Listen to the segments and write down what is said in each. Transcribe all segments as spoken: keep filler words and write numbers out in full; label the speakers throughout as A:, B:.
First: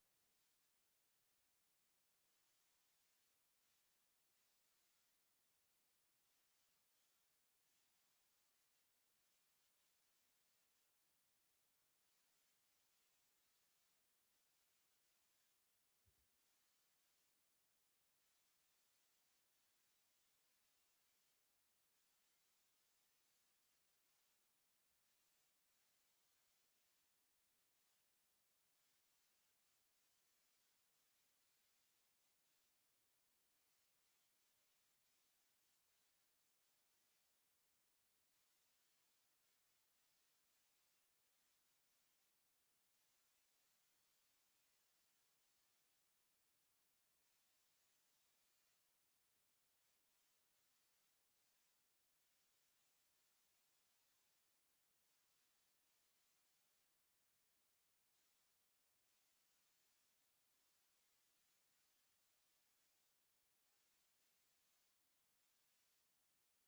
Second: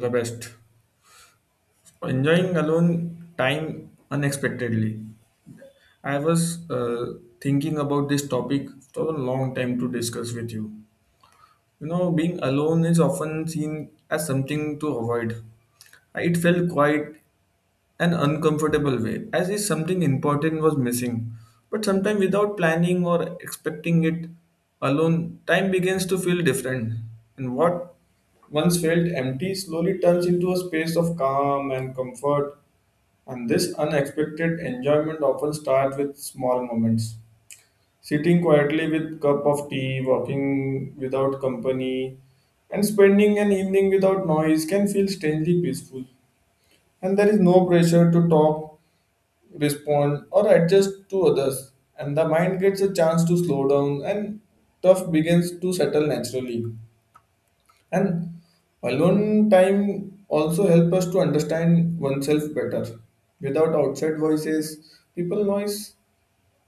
A: The best. Enjoying alone time unexpectedly. I was uh, thinking about this topic for a long time to discuss with you. You know, being alone is often seen as something to avoid. It felt quite an uncomfortable way, as if something important was missing. But sometimes, without planning or expecting it alone, time begins to feel different. And what once felt empty slowly turns into a space of calm and comfort. And this unexpected enjoyment often starts with small moments. Sitting quietly with cup of tea, walking without company, and spending an evening without noise can feel strangely peaceful. And there is no pressure to talk, respond, or adjust to others. And the mind gets a chance to slow down, and stuff begins to settle naturally. And alone time also helps us to understand oneself better. Without outside voices, people noise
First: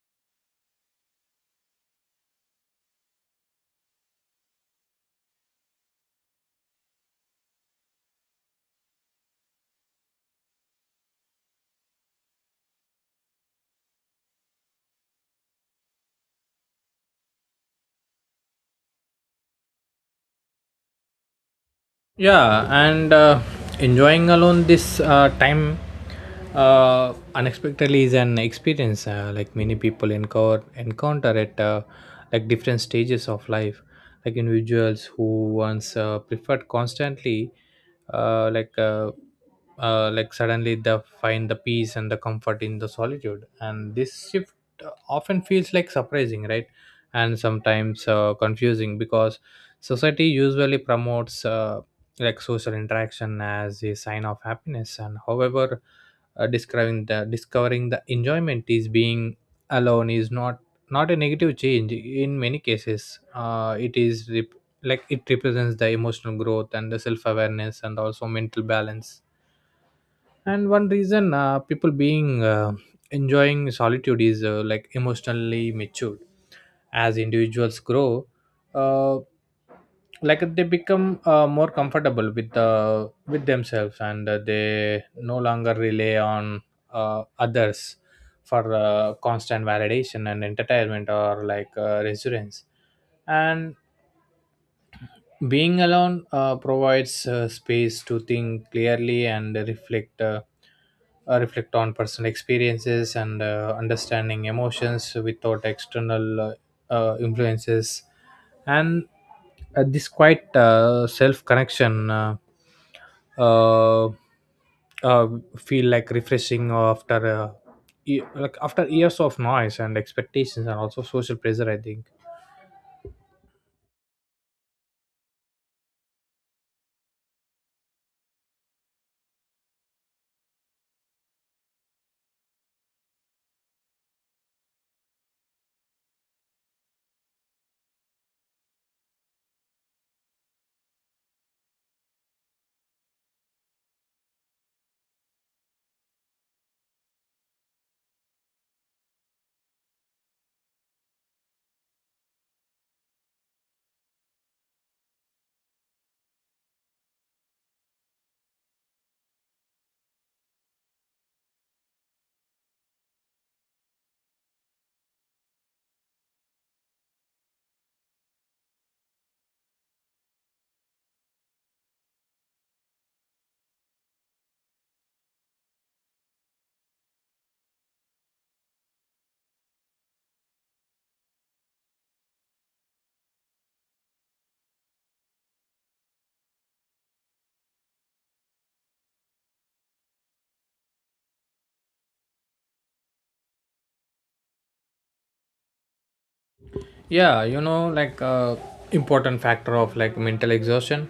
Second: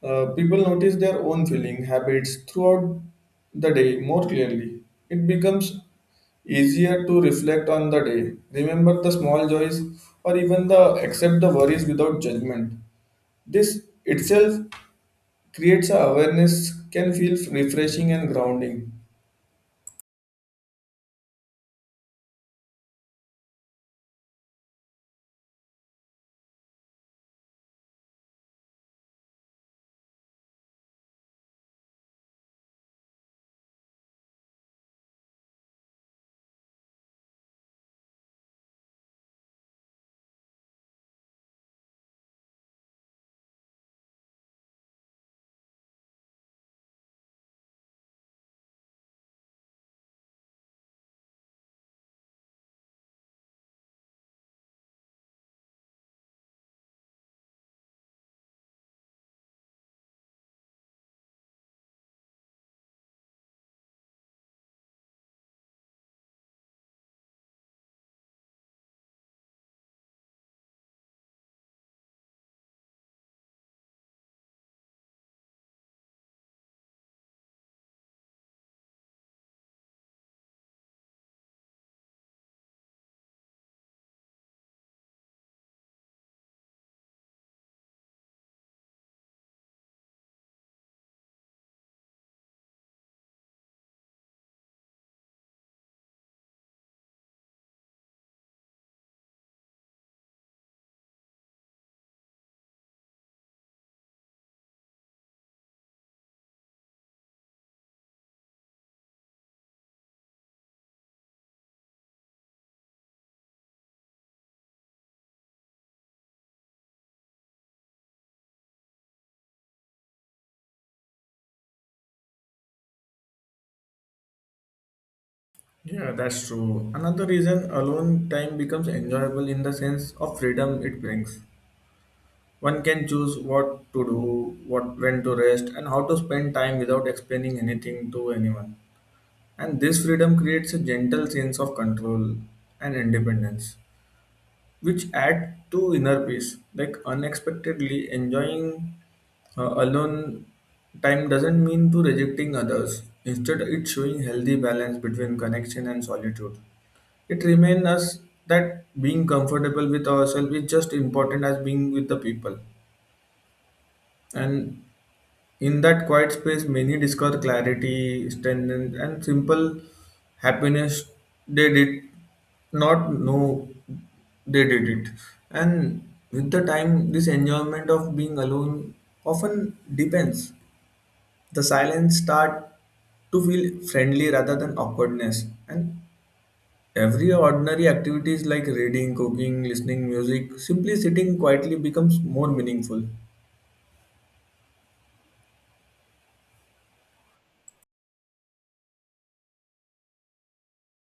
A: uh, people notice their own feeling habits throughout the day more clearly. It becomes easier to reflect on the day, remember the small joys, or even the accept the worries without judgment. This itself creates a awareness can feel refreshing and grounding.
B: Yeah, and uh, enjoying alone this uh, time uh, unexpectedly is an experience, uh, like many people encounter encounter at uh, like different stages of life, like individuals who once uh, preferred constantly uh, like uh, uh, like suddenly they find the peace and the comfort in the solitude. And this shift uh, often feels like surprising, right? And sometimes uh, confusing, because society usually promotes uh, like social interaction as a sign of happiness. And however, uh, describing the discovering the enjoyment is being alone is not not a negative change. In many cases uh, it is rep- like it represents the emotional growth and the self awareness and also mental balance. And one reason uh, people being uh, enjoying solitude is uh, like emotionally matured. As individuals grow, uh, like they become uh, more comfortable with uh, with themselves, and uh, they no longer rely on uh, others for uh, constant validation and entertainment or like uh, reassurance. And being alone uh, provides uh, space to think clearly and reflect uh, uh, reflect on personal experiences and uh, understanding emotions without external uh, uh, influences. And uh, this quite uh, self connection uh, uh, uh, feel like refreshing after uh, e- like after years of noise and expectations and also social pressure, I think.
A: Yeah, that's true. Another reason alone time becomes enjoyable in the sense of freedom it brings. One can choose what to do, what when to rest, and how to spend time without explaining anything to anyone. And this freedom creates a gentle sense of control and independence, which add to inner peace. Like unexpectedly enjoying uh, alone time doesn't mean to rejecting others. Instead, it's showing healthy balance between connection and solitude. It reminds us that being comfortable with ourselves is just important as being with the people. And in that quiet space, many discover clarity, strength, and simple happiness they did not know they did it. And with the time, this enjoyment of being alone often deepens. The silence start to feel friendly rather than awkwardness. And every ordinary activities like reading, cooking, listening music, simply sitting quietly becomes more meaningful.
B: Yeah, you know, like uh, important factor of like mental exhaustion.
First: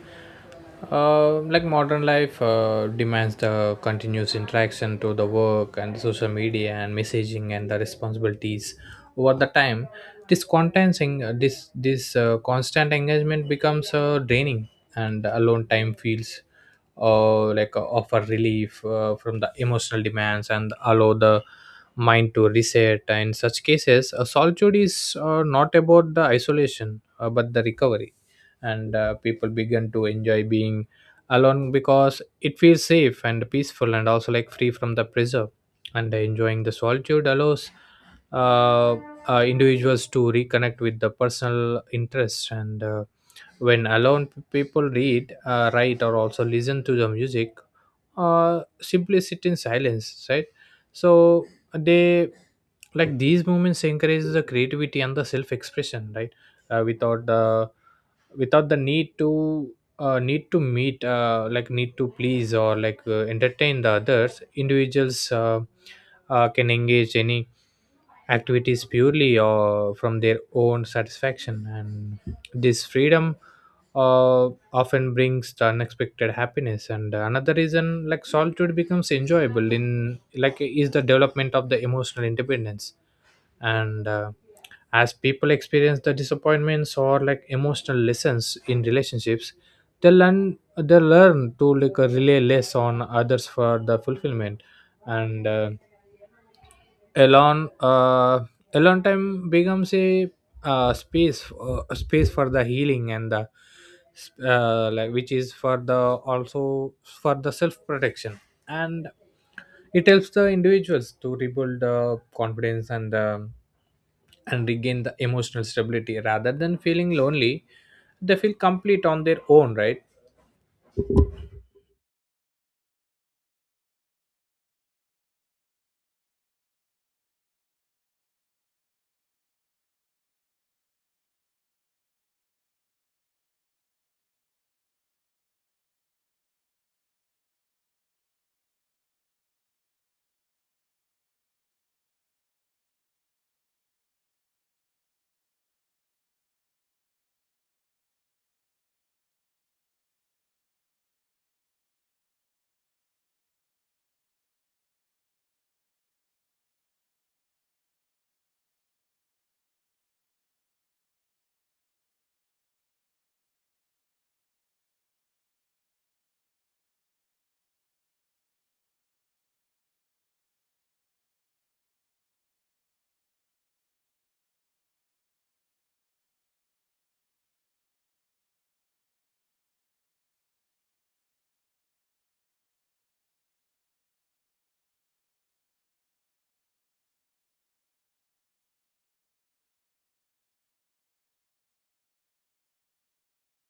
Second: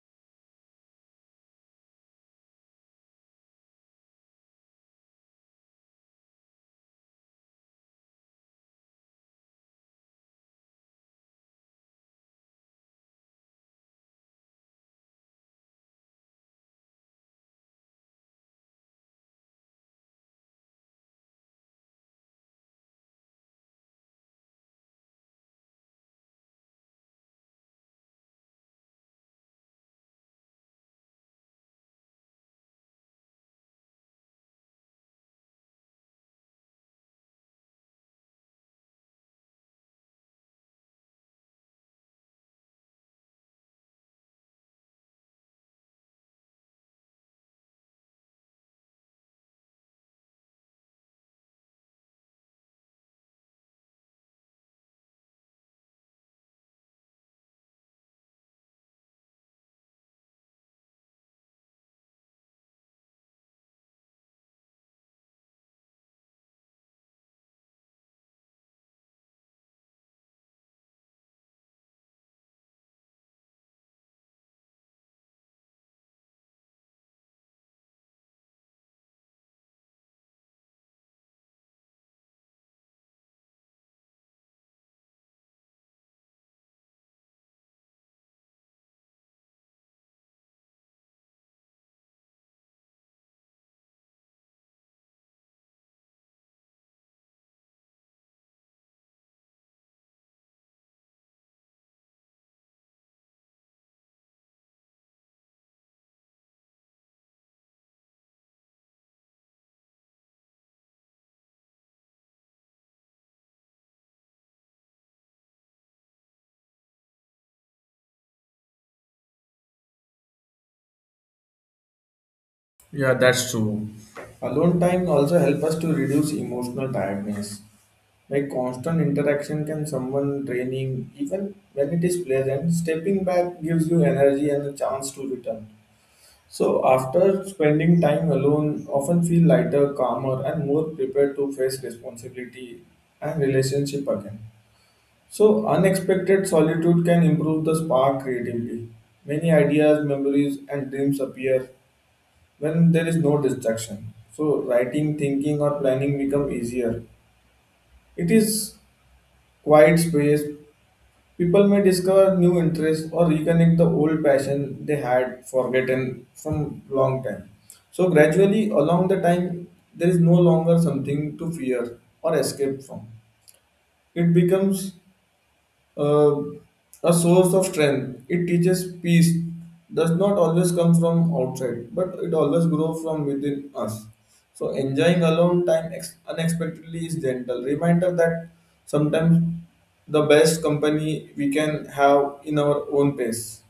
B: uh, Like modern life uh, demands the continuous interaction to the work and the social media and messaging and the responsibilities. Over the time, this content uh, this this uh, constant engagement becomes uh, draining, and alone time feels uh, like uh, offer relief uh, from the emotional demands and allow the mind to reset. In such cases, uh, solitude is uh, not about the isolation, uh, but the recovery. And uh, people begin to enjoy being alone because it feels safe and peaceful and also like free from the pressure. And enjoying the solitude allows uh, uh, individuals to reconnect with the personal interests. And uh, when alone, p- people read, uh, write or also listen to the music or simply sit in silence, right? So they, like these moments encourages the creativity and the self expression, right? uh, without the Without the need to uh, need to meet, uh, like need to please, or like uh, entertain the others, individuals uh, uh, can engage any activities purely or from their own satisfaction. And this freedom uh, often brings the unexpected happiness. And another reason like solitude becomes enjoyable in like is the development of the emotional independence. And uh, As people experience the disappointments or like emotional lessons in relationships, they learn they learn to like uh, rely less on others for the fulfillment. And uh, Elon uh, Elon time becomes a uh, space uh, space for the healing and the uh, like which is for the also for the self protection. And it helps the individuals to rebuild the confidence and the and regain the emotional stability. Rather than feeling lonely, they feel complete on their own, right?
A: Yeah, that's true. Alone time also help us to reduce emotional tiredness. Like constant interaction can someone draining even when it is pleasant, stepping back gives you energy and a chance to return. So after spending time alone often feel lighter, calmer and more prepared to face responsibility and relationship again. So unexpected solitude can improve the spark creatively. Many ideas, memories and dreams appear when there is no distraction. So writing, thinking, or planning become easier. It is quiet space. People may discover new interests or reconnect the old passion they had forgotten from long time. So gradually, along the time, there is no longer something to fear or escape from. It becomes uh, a source of strength. It teaches peace does not always come from outside, but it always grows from within us. So enjoying alone time ex- unexpectedly is gentle reminder that sometimes the best company we can have in our own pace.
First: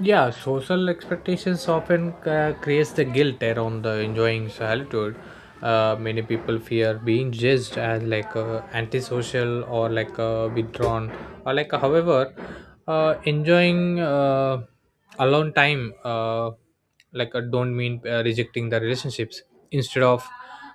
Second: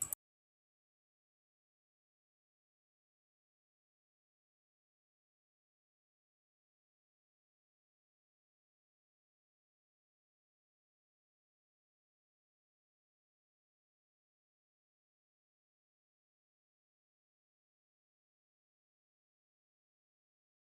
B: Yeah, social expectations often uh, creates the guilt around the enjoying solitude. Uh, many people fear being judged as like uh, antisocial or like uh, withdrawn or like uh, however uh, enjoying uh, alone time. Uh, like I don't mean uh, rejecting the relationships. Instead of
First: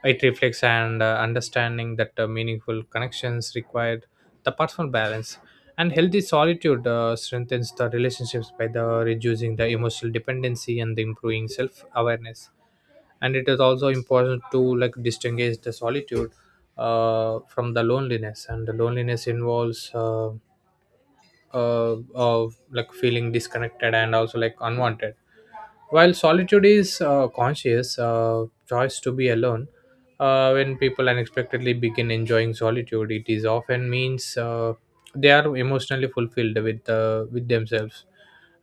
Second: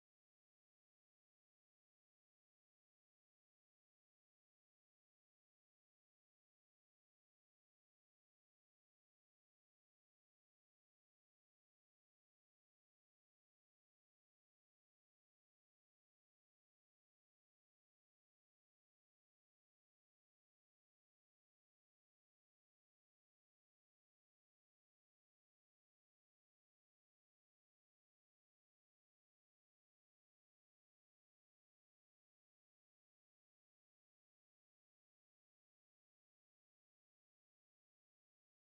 B: it reflects and uh, understanding that uh, meaningful connections required the personal balance, and healthy solitude uh, strengthens the relationships by the reducing the emotional dependency and the improving self awareness. And it is also important to like distinguish the solitude uh, from the loneliness. And the loneliness involves uh, uh, of like feeling disconnected and also like unwanted, while solitude is uh, conscious uh, choice to be alone. Uh, when people unexpectedly begin enjoying solitude, it is often means uh, they are emotionally fulfilled with uh, with themselves.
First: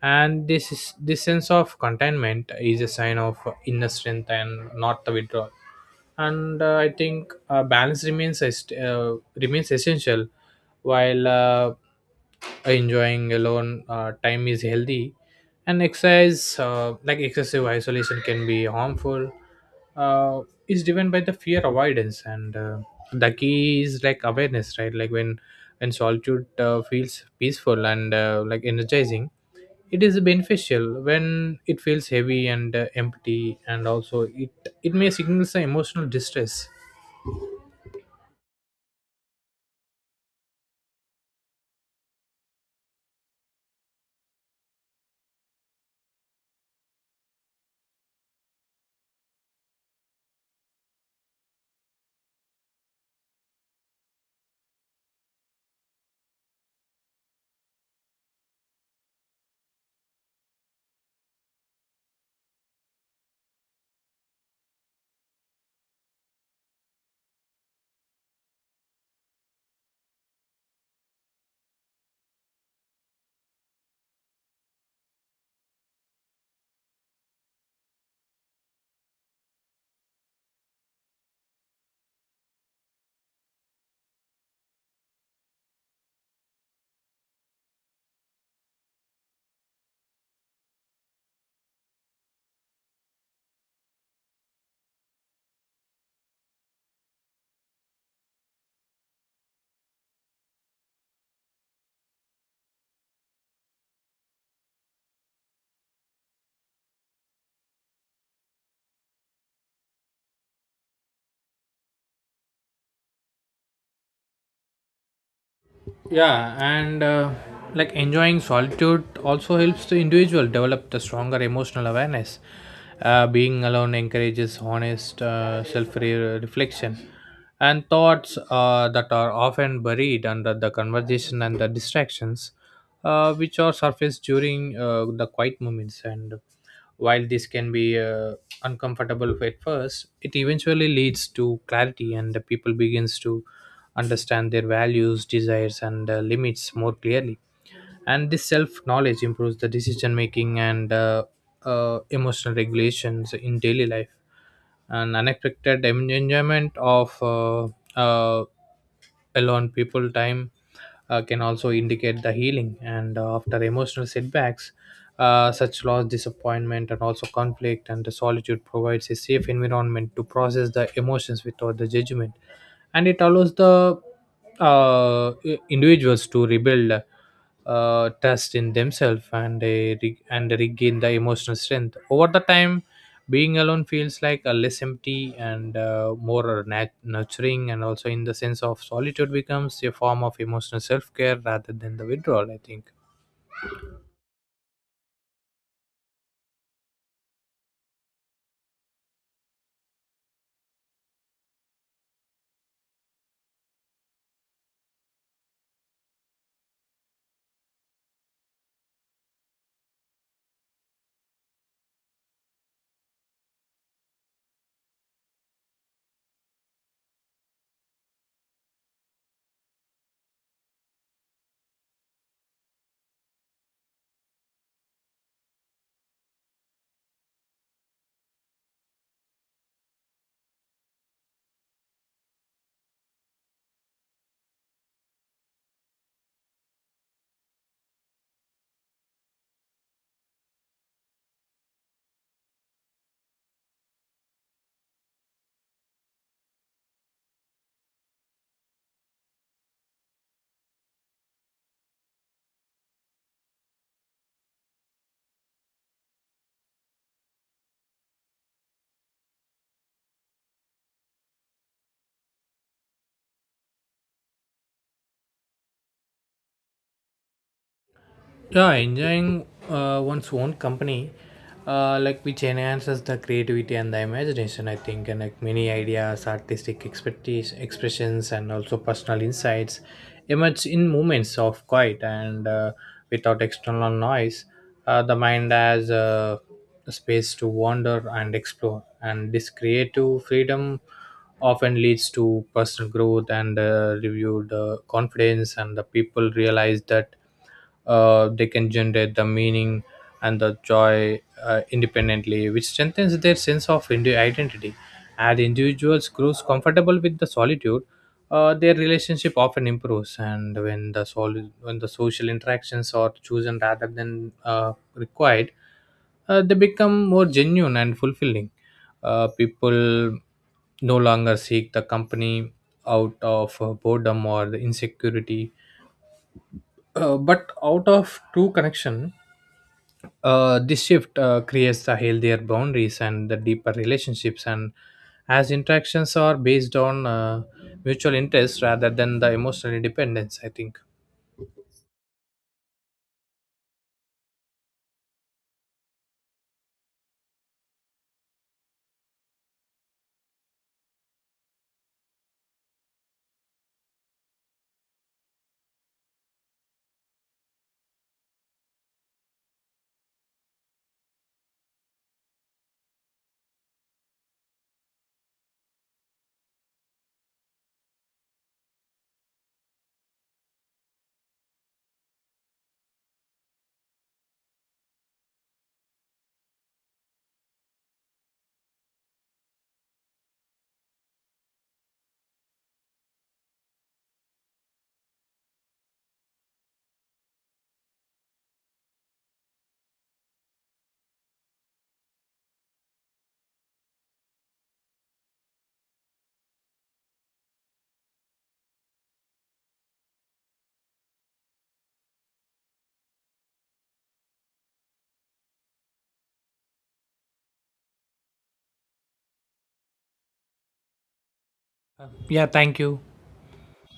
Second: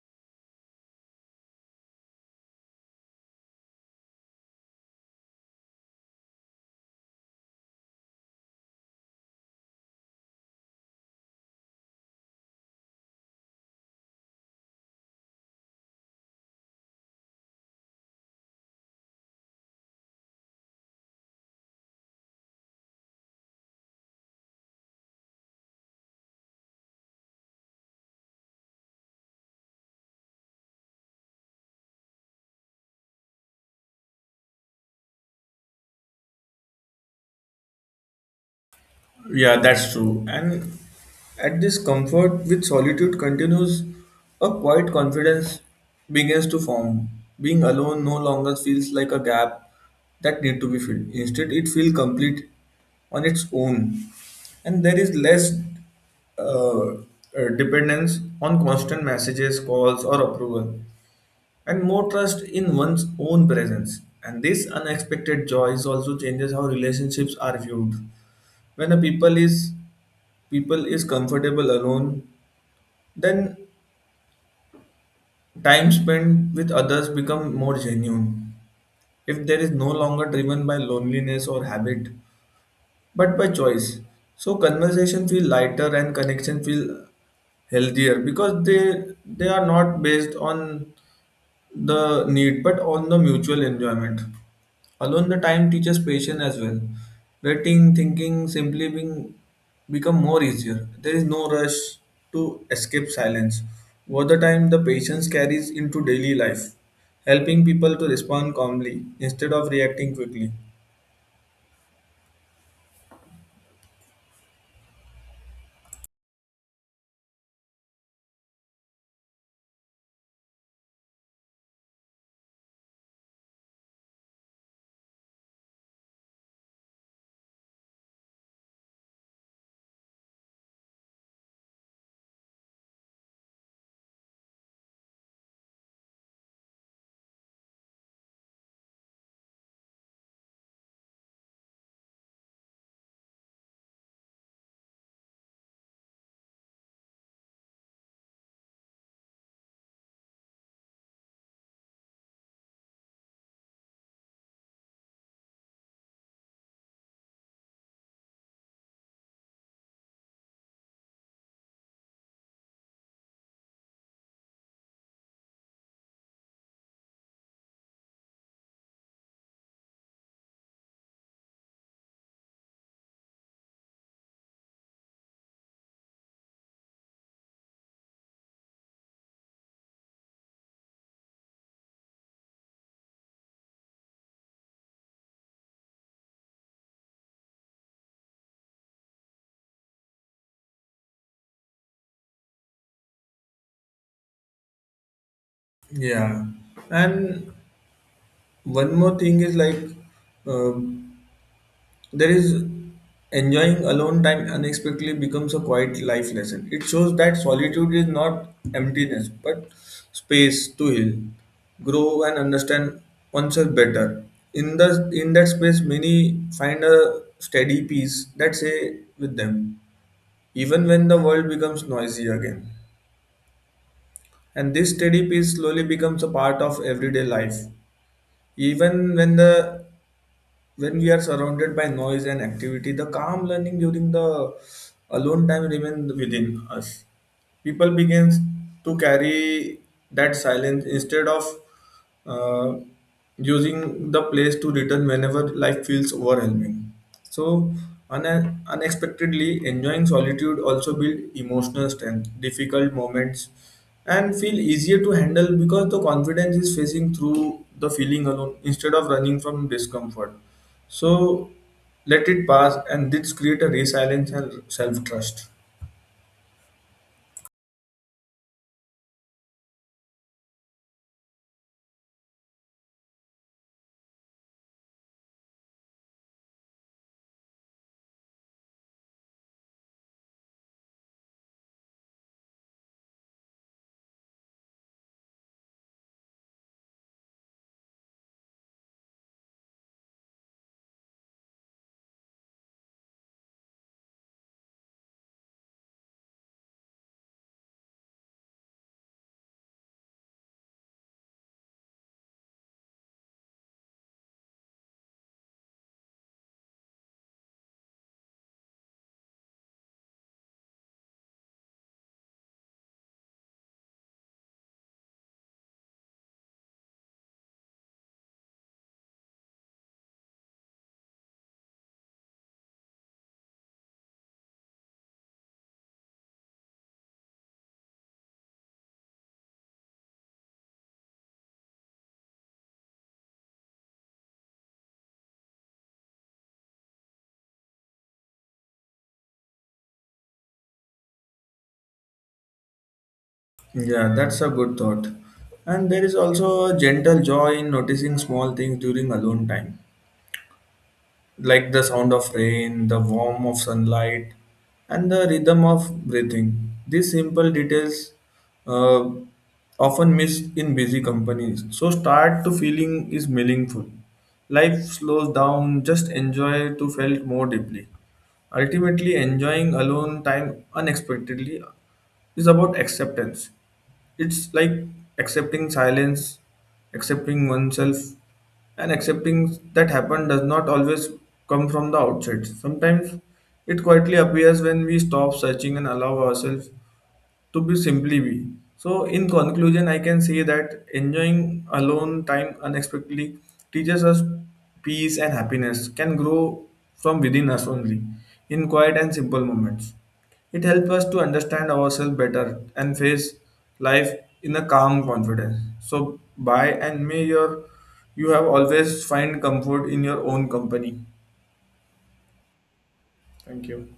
B: And this is this sense of contentment is a sign of inner strength and not the withdrawal. And uh, I think uh, balance remains est- uh, remains essential. While uh, enjoying alone uh, time is healthy and exercise, uh, like excessive isolation can be harmful, uh, is driven by the fear avoidance. And uh, The key is like awareness, right? Like when when solitude uh, feels peaceful and uh, like energizing, it is beneficial. When it feels heavy and uh, empty and also it it may signal some emotional distress.
A: Yeah, that's true. And at this comfort with solitude continues, a quiet confidence begins to form. Being alone no longer feels like a gap that need to be filled. Instead, it feels complete on its own, and there is less uh, uh, dependence on constant messages, calls, or approval, and more trust in one's own presence. And this unexpected joy is also changes how relationships are viewed. When a people is people is comfortable alone, then time spent with others become more genuine. If there is no longer driven by loneliness or habit, but by choice. So conversation feel lighter and connection feel healthier because they they are not based on the need, but on the mutual enjoyment. Alone, the time teaches patience as well. Waiting, thinking, simply being become more easier. There is no rush to escape silence. Over the time, the patience carries into daily life, helping people to respond calmly instead of reacting quickly.
B: Yeah and uh, like enjoying solitude also helps the individual develop the stronger emotional awareness. Uh, being alone encourages honest uh, self-reflection, and thoughts uh, that are often buried under the conversation and the distractions, uh, which are surfaced during uh, the quiet moments. And while this can be uh, uncomfortable at first, it eventually leads to clarity, and the people begins to understand their values, desires, and uh, limits more clearly. And this self knowledge improves the decision making and uh, uh, emotional regulations in daily life. An unexpected en- enjoyment of uh, uh, alone people time uh, can also indicate the healing, and uh, after emotional setbacks, uh, such loss disappointment and also conflict. And the solitude provides a safe environment to process the emotions without the judgment. And it allows the uh, i- individuals to rebuild uh, trust in themselves, and they re- and they regain the emotional strength over the time. Being alone feels like a less empty and uh, more nat- nurturing, and also in the sense of solitude becomes a form of emotional self-care rather than the withdrawal, I think.
A: Yeah, and one more thing is like. Um There is enjoying alone time unexpectedly becomes a quiet life lesson. It shows that solitude is not emptiness, but space to heal, grow, and understand oneself better. In the in that space, many find a steady peace that say with them, even when the world becomes noisy again. And this steady peace slowly becomes a part of everyday life, even when the when we are surrounded by noise and activity, the calm learning during the alone time remains within us. People begin to carry that silence instead of uh, using the place to return whenever life feels overwhelming. So, un- unexpectedly, enjoying solitude also build emotional strength, difficult moments, and feel easier to handle because the confidence is facing through the feeling alone instead of running from discomfort so let it pass, and this create a resilience and self trust.
B: Yeah, engineering uh, one's own company, uh, like which enhances the creativity and the imagination, I think. And like many ideas, artistic expertise, expressions, and also personal insights emerge in moments of quiet and uh, without external noise. Uh, the mind has uh, a space to wander and explore, and this creative freedom often leads to personal growth and uh, reviewed uh, confidence. And the people realize that uh, they can generate the meaning and the joy uh, independently, which strengthens their sense of indi- identity. As individuals grows comfortable with the solitude, uh, their relationship often improves. And when the sol- when the social interactions are chosen rather than uh, required, uh, they become more genuine and fulfilling. Uh, people no longer seek the company out of uh, boredom or the insecurity, uh, but out of true connection. Uh, this shift uh, creates the healthier boundaries and the deeper relationships. And as interactions are based on uh, mutual interest rather than the emotional independence, I think.
A: Yeah, that's a good thought. And there is also a gentle joy in noticing small things during alone time, like the sound of rain, the warmth of sunlight, and the rhythm of breathing. These simple details uh, often missed in busy companies. So start to feeling is meaningful. Life slows down, just enjoy to felt more deeply. Ultimately, enjoying alone time unexpectedly is about acceptance. It's like accepting silence, accepting oneself, and accepting that happen does not always come from the outside. Sometimes it quietly appears when we stop searching and allow ourselves to be simply be. So, in conclusion, I can say that enjoying alone time unexpectedly teaches us peace and happiness can grow from within us only in quiet and simple moments. It helps us to understand ourselves better and face life in a calm confidence. So, bye and may your you have always find comfort in your own company.
B: Yeah, thank you.
A: Thank you.